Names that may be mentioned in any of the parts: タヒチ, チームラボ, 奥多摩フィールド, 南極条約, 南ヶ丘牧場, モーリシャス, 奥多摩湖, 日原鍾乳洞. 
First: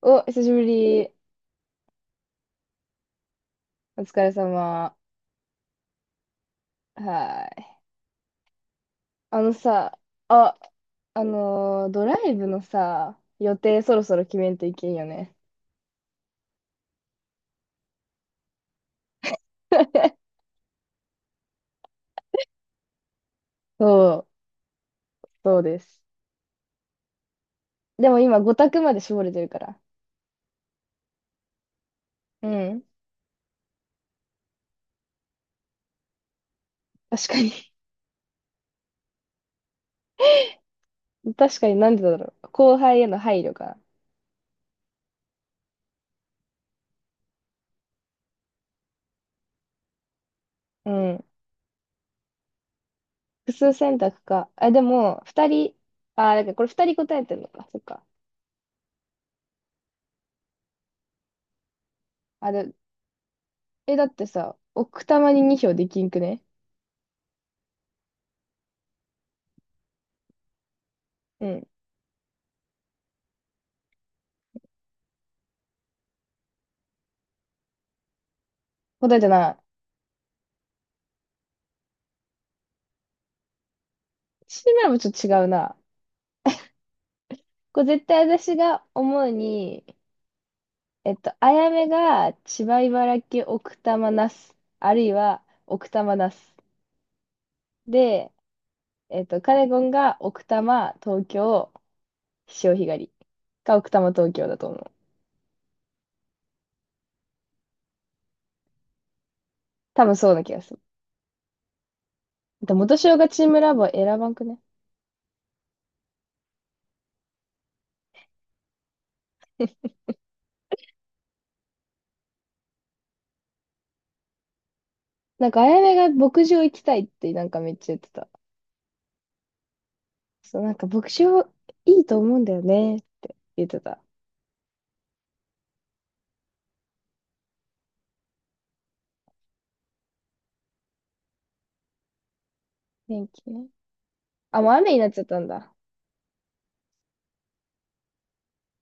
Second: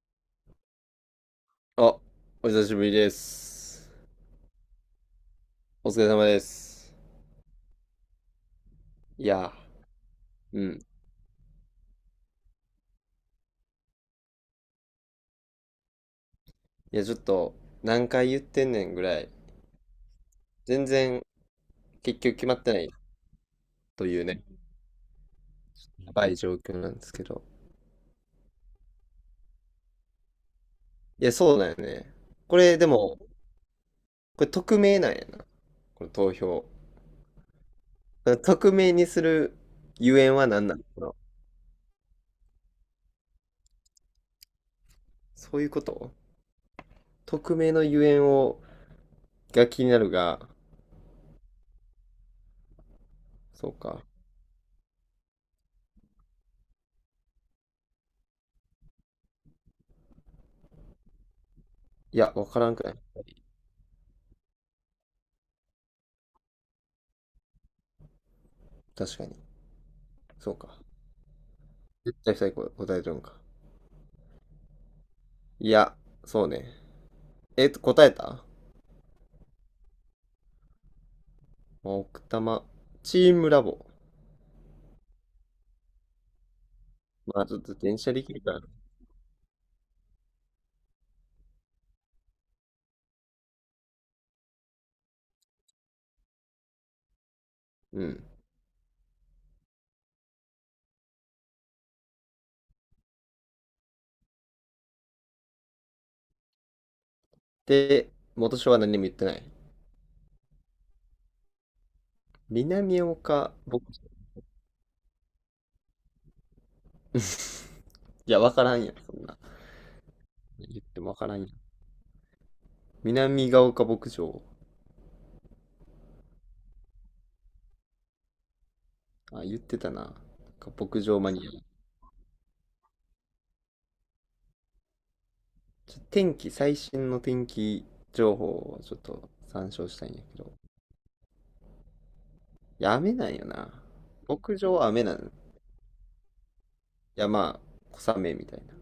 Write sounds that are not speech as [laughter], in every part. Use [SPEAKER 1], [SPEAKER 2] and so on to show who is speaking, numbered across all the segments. [SPEAKER 1] お、久しぶり。
[SPEAKER 2] あ、お久しぶりです。
[SPEAKER 1] お疲れ様。
[SPEAKER 2] お疲れ様です。
[SPEAKER 1] はい。
[SPEAKER 2] い
[SPEAKER 1] あの
[SPEAKER 2] や、
[SPEAKER 1] さ、あ、
[SPEAKER 2] うん。
[SPEAKER 1] ドライブのさ、予定そろそろ決めんといけんよね。
[SPEAKER 2] いや、ちょっと、何回言ってんねんぐらい、
[SPEAKER 1] [laughs]
[SPEAKER 2] 全然結局決まってないという
[SPEAKER 1] そう、
[SPEAKER 2] ね、
[SPEAKER 1] そうです。
[SPEAKER 2] やばい状況なんですけど。
[SPEAKER 1] でも今、5択まで絞れてるから。
[SPEAKER 2] いや、そうだよね。
[SPEAKER 1] う
[SPEAKER 2] これ、
[SPEAKER 1] ん。
[SPEAKER 2] でも、これ匿名なんやな、この投票。
[SPEAKER 1] 確かに。
[SPEAKER 2] 匿名にするゆえんは何なのかな。
[SPEAKER 1] [laughs] 確かになんでだろう。後輩への配慮か。
[SPEAKER 2] そういうこと、匿名のゆえんを、が気になるが、
[SPEAKER 1] うん。複
[SPEAKER 2] そ
[SPEAKER 1] 数
[SPEAKER 2] う
[SPEAKER 1] 選
[SPEAKER 2] か。
[SPEAKER 1] 択か。あ、でも、2人、あ、だからこれ2人答えてるのか。そっか。
[SPEAKER 2] いや、わ
[SPEAKER 1] あ
[SPEAKER 2] から
[SPEAKER 1] れ、
[SPEAKER 2] んくない。
[SPEAKER 1] え、だってさ、奥多摩に2票できんくね？
[SPEAKER 2] 確かに。そうか。
[SPEAKER 1] うん。
[SPEAKER 2] 絶対最後答えとるんか。いや、そうね。答えた
[SPEAKER 1] 答えてない。
[SPEAKER 2] 奥多摩、チームラボ。
[SPEAKER 1] シーマラもちょっと違うな。
[SPEAKER 2] まあ、ちょっと
[SPEAKER 1] これ
[SPEAKER 2] 電
[SPEAKER 1] 絶
[SPEAKER 2] 車で
[SPEAKER 1] 対
[SPEAKER 2] きるか
[SPEAKER 1] 私
[SPEAKER 2] ら。
[SPEAKER 1] が思うに、あやめが千葉茨城奥多摩那須、あるいは奥多摩那須。
[SPEAKER 2] うん。
[SPEAKER 1] で、カネゴンが奥多摩東京潮干狩りか奥多摩東京だと思う。
[SPEAKER 2] で、元署は何も言ってない。
[SPEAKER 1] 多分そうな気がする。で、元
[SPEAKER 2] 南
[SPEAKER 1] 潮がチー
[SPEAKER 2] 岡
[SPEAKER 1] ムラ
[SPEAKER 2] 牧
[SPEAKER 1] ボ
[SPEAKER 2] 場、
[SPEAKER 1] 選ばんくね？
[SPEAKER 2] いや、わからんやん、そんな。言ってもわからんやん。南ヶ丘牧場。
[SPEAKER 1] なんかあやめが牧場行きたいってなんかめっちゃ言ってた。
[SPEAKER 2] あ、言ってたな。なん
[SPEAKER 1] そう、
[SPEAKER 2] か
[SPEAKER 1] なんか
[SPEAKER 2] 牧
[SPEAKER 1] 牧
[SPEAKER 2] 場マ
[SPEAKER 1] 場
[SPEAKER 2] ニア。
[SPEAKER 1] いいと思うんだよねって言ってた。
[SPEAKER 2] ちょ天気、最新の天気情報をちょっと参照したいんやけど。いや雨
[SPEAKER 1] 天
[SPEAKER 2] なんよ
[SPEAKER 1] 気ね。
[SPEAKER 2] な。牧
[SPEAKER 1] あ、もう
[SPEAKER 2] 場は
[SPEAKER 1] 雨に
[SPEAKER 2] 雨
[SPEAKER 1] なっ
[SPEAKER 2] な
[SPEAKER 1] ち
[SPEAKER 2] の。
[SPEAKER 1] ゃっ
[SPEAKER 2] い
[SPEAKER 1] たんだ。
[SPEAKER 2] や、まあ、小雨みたいな。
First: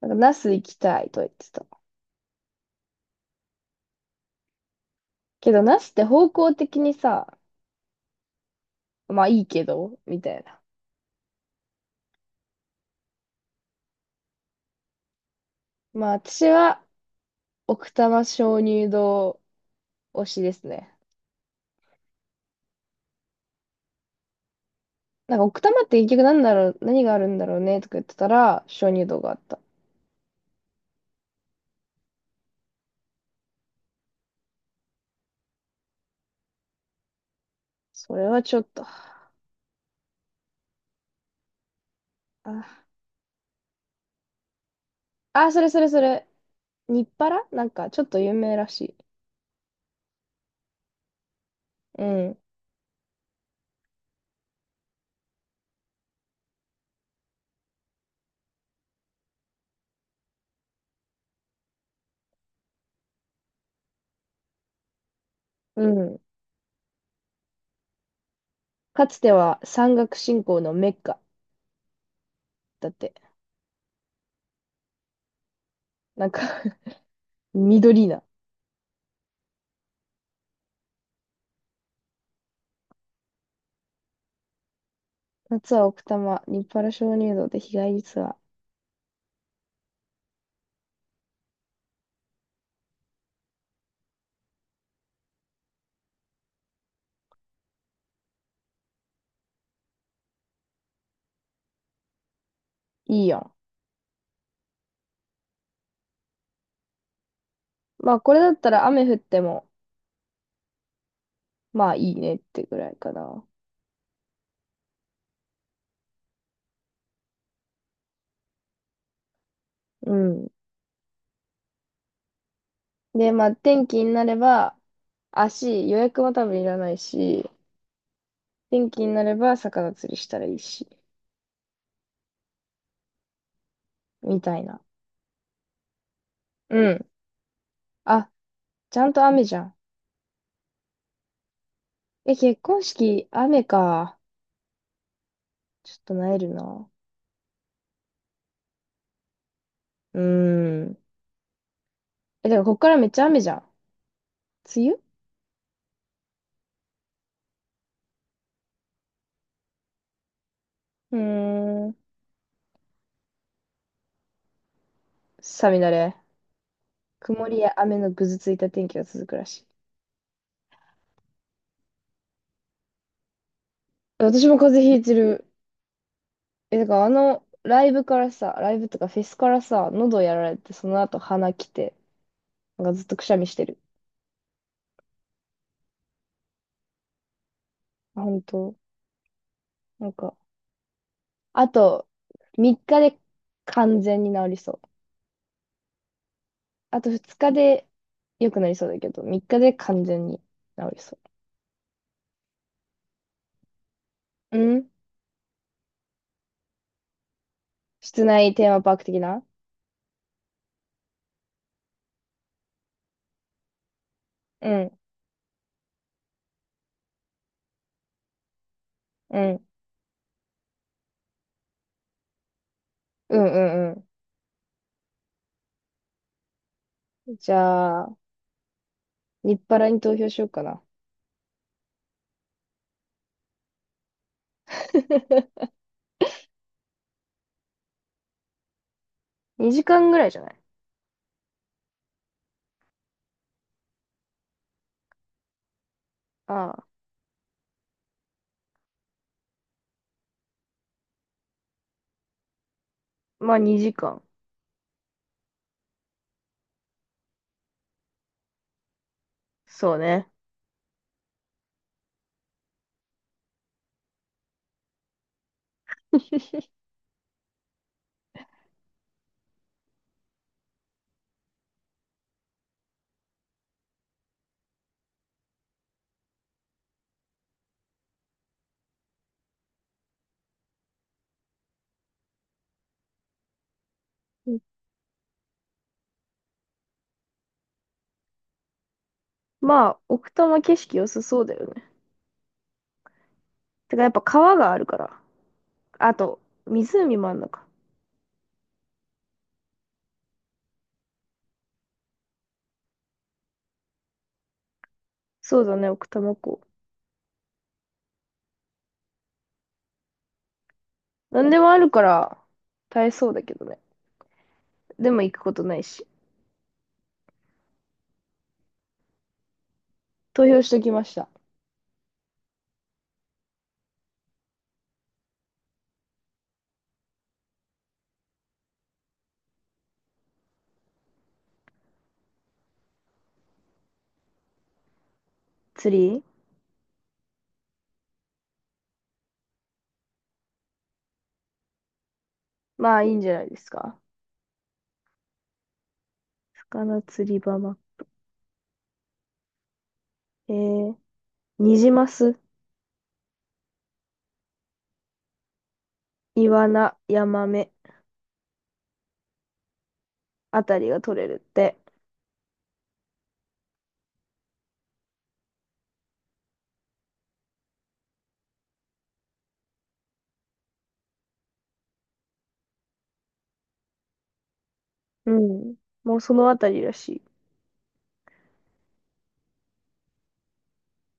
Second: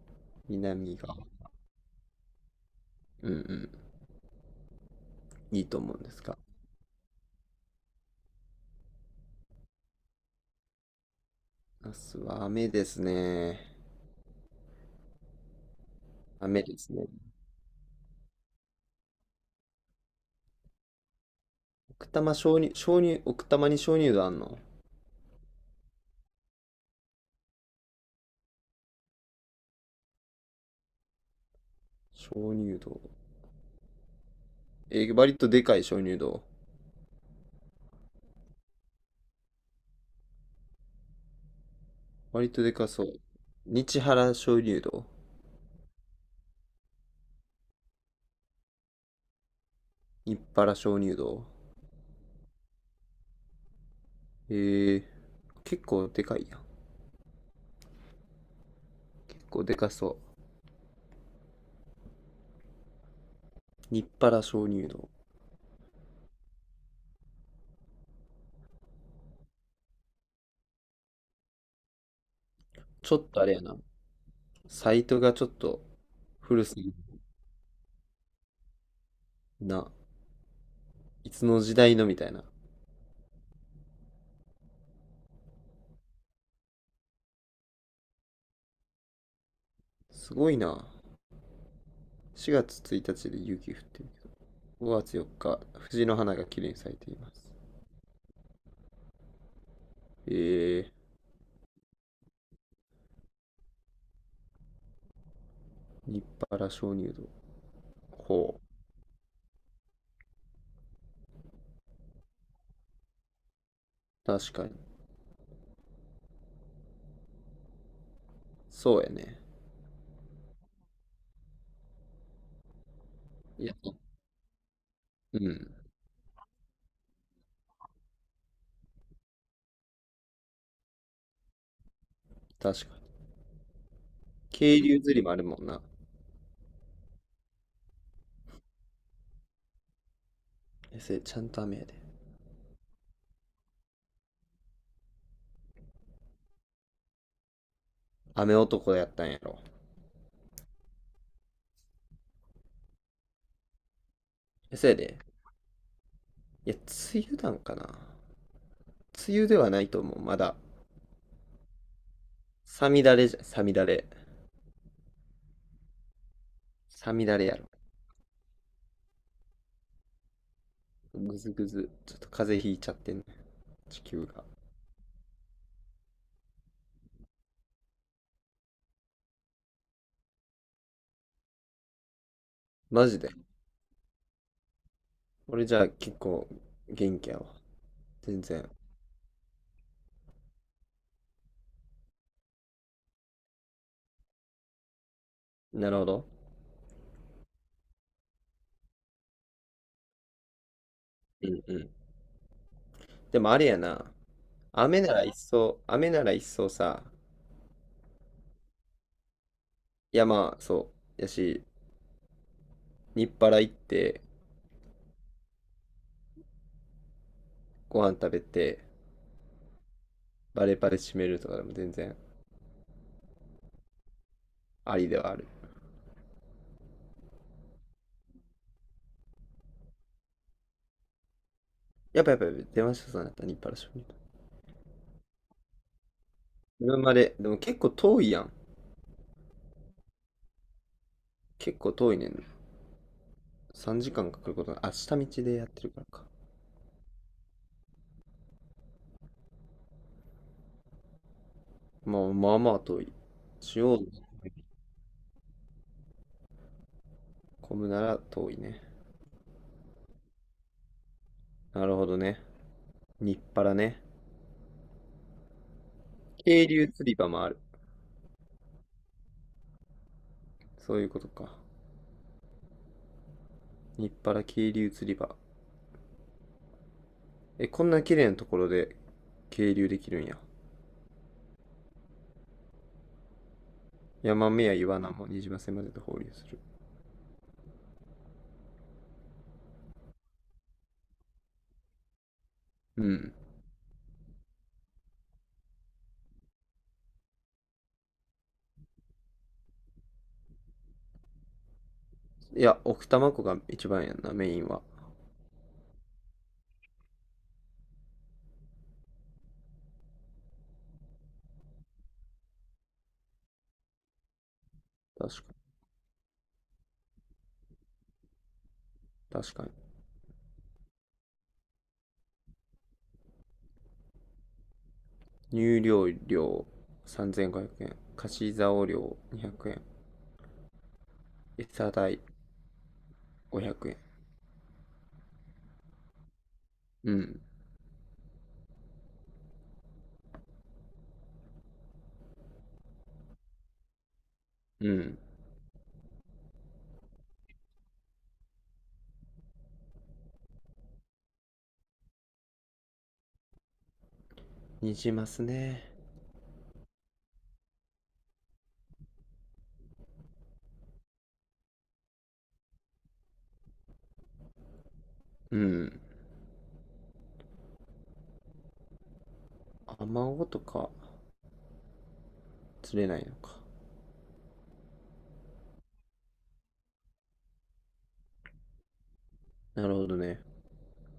[SPEAKER 1] なんか那須行き
[SPEAKER 2] 南
[SPEAKER 1] たい
[SPEAKER 2] が。
[SPEAKER 1] と言ってた。
[SPEAKER 2] うんうん。
[SPEAKER 1] け
[SPEAKER 2] い
[SPEAKER 1] ど、
[SPEAKER 2] いと
[SPEAKER 1] なし
[SPEAKER 2] 思
[SPEAKER 1] っ
[SPEAKER 2] うん
[SPEAKER 1] て
[SPEAKER 2] です
[SPEAKER 1] 方
[SPEAKER 2] が。
[SPEAKER 1] 向的にさ、まあいいけど、みたいな。
[SPEAKER 2] ナスは雨ですね。
[SPEAKER 1] まあ私
[SPEAKER 2] 雨で
[SPEAKER 1] は、
[SPEAKER 2] すね。
[SPEAKER 1] 奥多摩鍾乳洞推しですね。
[SPEAKER 2] 奥多摩鍾乳、鍾乳、奥多摩に鍾乳洞あんの。
[SPEAKER 1] なんか奥多摩って結局なんだろう、何があるんだろうねとか言ってたら、鍾乳洞があった。
[SPEAKER 2] 鍾乳洞。割とでかい鍾乳洞。
[SPEAKER 1] それはちょっと、
[SPEAKER 2] 割
[SPEAKER 1] あ、
[SPEAKER 2] とでかそう。日原鍾乳洞。
[SPEAKER 1] あ、それそれそれ、日原なんかちょっと有名らしい。
[SPEAKER 2] 日原鍾乳洞。
[SPEAKER 1] うん、
[SPEAKER 2] えー、結構でかいやん。結構でかそう。日原鍾乳洞。
[SPEAKER 1] うん。かつては山岳信仰のメッカだって。
[SPEAKER 2] ちょっとあれやな。サイトがちょっと
[SPEAKER 1] なんか
[SPEAKER 2] 古す
[SPEAKER 1] [laughs]
[SPEAKER 2] ぎる
[SPEAKER 1] 緑な。
[SPEAKER 2] な。いつの時代のみたいな。
[SPEAKER 1] 夏は奥多摩、日原鍾乳洞で日帰りツアー。
[SPEAKER 2] すごいな。4月1日で雪降ってる。5月4日、藤の花が綺麗に咲いています。えー、
[SPEAKER 1] いいやん。
[SPEAKER 2] 立派な鍾乳洞。
[SPEAKER 1] まあこれだ
[SPEAKER 2] ほ
[SPEAKER 1] った
[SPEAKER 2] う。
[SPEAKER 1] ら雨降ってもまあいいねってぐらいかな。
[SPEAKER 2] 確かに。そうやね。
[SPEAKER 1] うん。で、まあ
[SPEAKER 2] いや、
[SPEAKER 1] 天気になれば、
[SPEAKER 2] うん。
[SPEAKER 1] 足、予約も多分いらないし、天気になれば魚釣りしたらいいし、
[SPEAKER 2] 確かに。
[SPEAKER 1] みたいな。
[SPEAKER 2] 渓流釣りもあるもんな。
[SPEAKER 1] うん。あ、ちゃんと雨じゃん。
[SPEAKER 2] え、せ、ちゃんと雨やで。
[SPEAKER 1] え、結婚式、雨か。ちょっとなえるな。
[SPEAKER 2] 雨男やったんやろ。
[SPEAKER 1] うーん。え、だからこっからめっちゃ雨じゃん。
[SPEAKER 2] え、
[SPEAKER 1] 梅
[SPEAKER 2] せや
[SPEAKER 1] 雨。
[SPEAKER 2] で。いや、梅雨なんかな。梅雨ではないと思う。まだ。
[SPEAKER 1] うーん。
[SPEAKER 2] さみだれじゃ、さみだれ。
[SPEAKER 1] さみだれ。
[SPEAKER 2] さみだ
[SPEAKER 1] 曇
[SPEAKER 2] れや
[SPEAKER 1] り
[SPEAKER 2] ろ。
[SPEAKER 1] や雨のぐずついた天気が続くらしい。
[SPEAKER 2] ぐずぐず。ちょっと風邪ひいちゃってんね。地球が。
[SPEAKER 1] 私も風邪ひいてる。え、だからライブからさ、ライブとかフェスからさ、喉やられて、その後鼻きて、なんかずっ
[SPEAKER 2] マ
[SPEAKER 1] と
[SPEAKER 2] ジ
[SPEAKER 1] くし
[SPEAKER 2] で。
[SPEAKER 1] ゃみしてる。
[SPEAKER 2] 俺じゃあ結構元気やわ。
[SPEAKER 1] 本
[SPEAKER 2] 全然。
[SPEAKER 1] 当。なんか、あと、3日で完全に治りそう。
[SPEAKER 2] なるほど。
[SPEAKER 1] あと2日で良くなりそうだけど、3日で完全に治りそ
[SPEAKER 2] うんうん。でもあれやな。
[SPEAKER 1] う。うん。
[SPEAKER 2] 雨なら一層、雨なら一層さ、
[SPEAKER 1] 室内テーマパーク的な。
[SPEAKER 2] いやまあそう。やし、日払行って、
[SPEAKER 1] うん、
[SPEAKER 2] ご飯食べて、
[SPEAKER 1] うん、
[SPEAKER 2] バレバレ締めるとかでも全然
[SPEAKER 1] うん、うん、
[SPEAKER 2] ありではある。
[SPEAKER 1] うん。じゃあ、日パラに投票しようかな。
[SPEAKER 2] やっぱやっぱやっぱ出ましたさんやった、日払締める。
[SPEAKER 1] [laughs]
[SPEAKER 2] 車まで、でも結構遠いやん。
[SPEAKER 1] 2時間ぐらいじゃない？
[SPEAKER 2] 結構遠いねん。3時間かんかかることな、あ、下道でやってるからか。
[SPEAKER 1] ああ、
[SPEAKER 2] まあまあまあ遠い。
[SPEAKER 1] まあ
[SPEAKER 2] 中
[SPEAKER 1] 2
[SPEAKER 2] 央
[SPEAKER 1] 時
[SPEAKER 2] に
[SPEAKER 1] 間。
[SPEAKER 2] 混むなら遠いね。
[SPEAKER 1] そうね。
[SPEAKER 2] なるほどね。日払ね。渓流釣り場もある。そういうことか。日払渓流釣り場。え、こんな綺麗なところで渓流できるんや。山目や岩名もにじませまでと放流する。
[SPEAKER 1] まあ、奥多摩景色良さそうだよね。
[SPEAKER 2] うん。
[SPEAKER 1] てか、やっぱ川があるから。あと、湖もあんのか。
[SPEAKER 2] いや、奥多摩湖が一番やんな、メインは。
[SPEAKER 1] そうだね、奥多摩湖。なんでもあるから、耐えそうだけどね。でも行く
[SPEAKER 2] 確
[SPEAKER 1] こ
[SPEAKER 2] か
[SPEAKER 1] とないし。
[SPEAKER 2] に、確かに。
[SPEAKER 1] 投票しときました。
[SPEAKER 2] 入漁料3500円。貸し竿料200円。餌代500円。
[SPEAKER 1] 釣り。
[SPEAKER 2] うん。
[SPEAKER 1] まあ、いいんじゃないですか。
[SPEAKER 2] うん。
[SPEAKER 1] 魚釣り場ま。えー、ニジマス、
[SPEAKER 2] にじますね。
[SPEAKER 1] イワナ、ヤマメあたりが取れるって。
[SPEAKER 2] うん。アマゴとか釣れないのか。
[SPEAKER 1] うん。もうそのあたりらしい。
[SPEAKER 2] なるほどね。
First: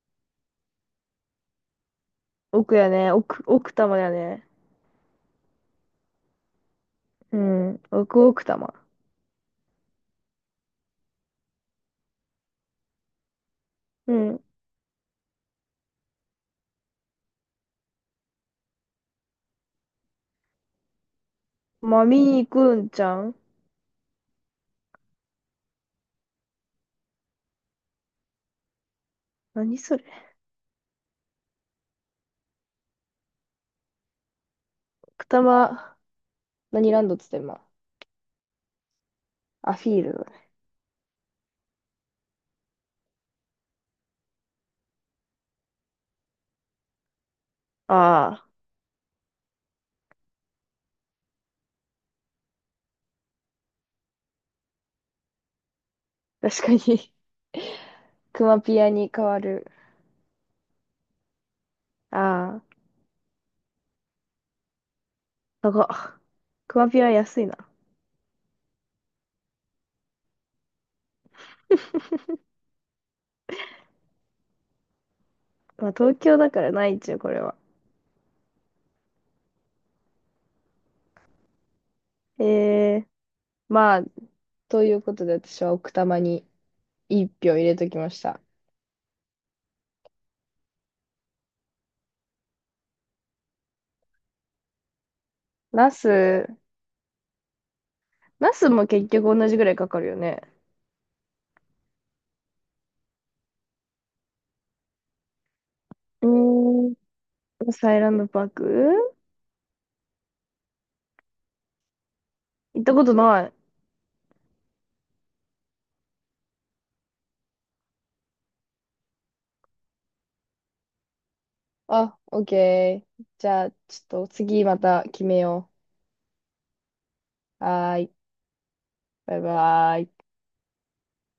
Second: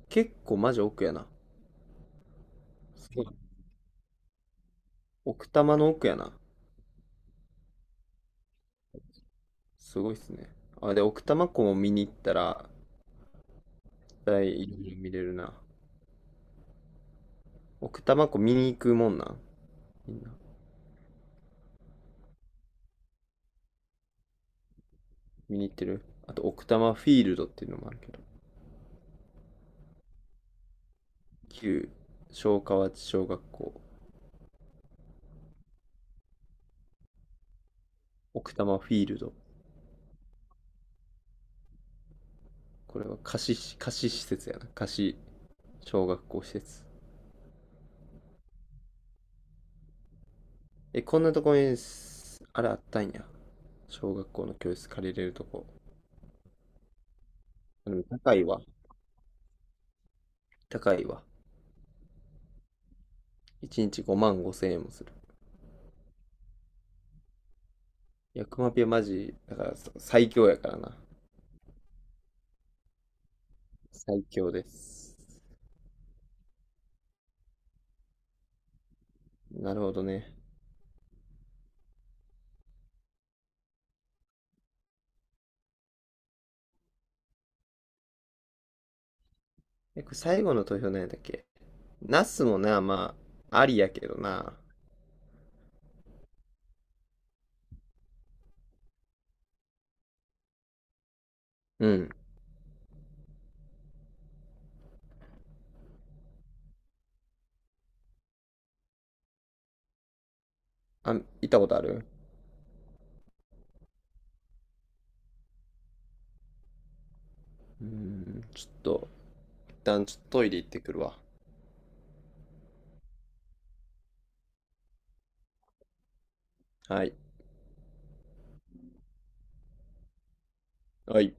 [SPEAKER 2] 結構マジ奥やな。
[SPEAKER 1] 奥やね。奥、奥多摩やね。
[SPEAKER 2] 奥多摩の奥やな。
[SPEAKER 1] うん。奥奥多摩。
[SPEAKER 2] すごいっすね。あ、で、奥多摩湖も見に行ったら、
[SPEAKER 1] う
[SPEAKER 2] 絶
[SPEAKER 1] ん。
[SPEAKER 2] 対いろいろ見れるな。奥多摩湖見に行くもんなんみんな。
[SPEAKER 1] まあ、見に行くんちゃん？
[SPEAKER 2] 見に行ってるあと、奥多摩フィールドっていうのもあるけど。
[SPEAKER 1] 何それ。
[SPEAKER 2] 旧昭和町小学校、
[SPEAKER 1] 奥多摩、何ランドっつってんま。
[SPEAKER 2] 奥多摩フィールド。
[SPEAKER 1] アフィールド。
[SPEAKER 2] これは貸し、貸し施設やな。貸し小学校施設。
[SPEAKER 1] あ
[SPEAKER 2] え、こんなとこにす、あれあったんや。小学校の教室借りれるとこ。
[SPEAKER 1] あ、確かに。
[SPEAKER 2] でも
[SPEAKER 1] [laughs]
[SPEAKER 2] 高い
[SPEAKER 1] クマ
[SPEAKER 2] わ。
[SPEAKER 1] ピアに変わる。
[SPEAKER 2] 高いわ。
[SPEAKER 1] ああ、
[SPEAKER 2] 1日5万5千円もする。
[SPEAKER 1] 高っ。クマピア安いな。
[SPEAKER 2] いや、クマピはマジ、だから最強やからな。最強です。
[SPEAKER 1] まあ、東京だからないっちゅう、これは。
[SPEAKER 2] なるほどね。
[SPEAKER 1] ええ、まあ、ということで私は奥多摩に1票入れときました。
[SPEAKER 2] え、これ最後の投票何やったっけ。ナスもな、まあ、ありやけどな。
[SPEAKER 1] ナス、ナスも結局同じぐらいかかるよね。
[SPEAKER 2] うん。
[SPEAKER 1] うーん、サイランドパーク
[SPEAKER 2] あ、行ったことある
[SPEAKER 1] 行ったことない。
[SPEAKER 2] うん、ちょっと、一旦ちょっとトイレ行ってくるわ。
[SPEAKER 1] あ、オッケー。じゃあ、ちょっと次また決めよ
[SPEAKER 2] はい。
[SPEAKER 1] う。はーい。バイバーイ。
[SPEAKER 2] はい。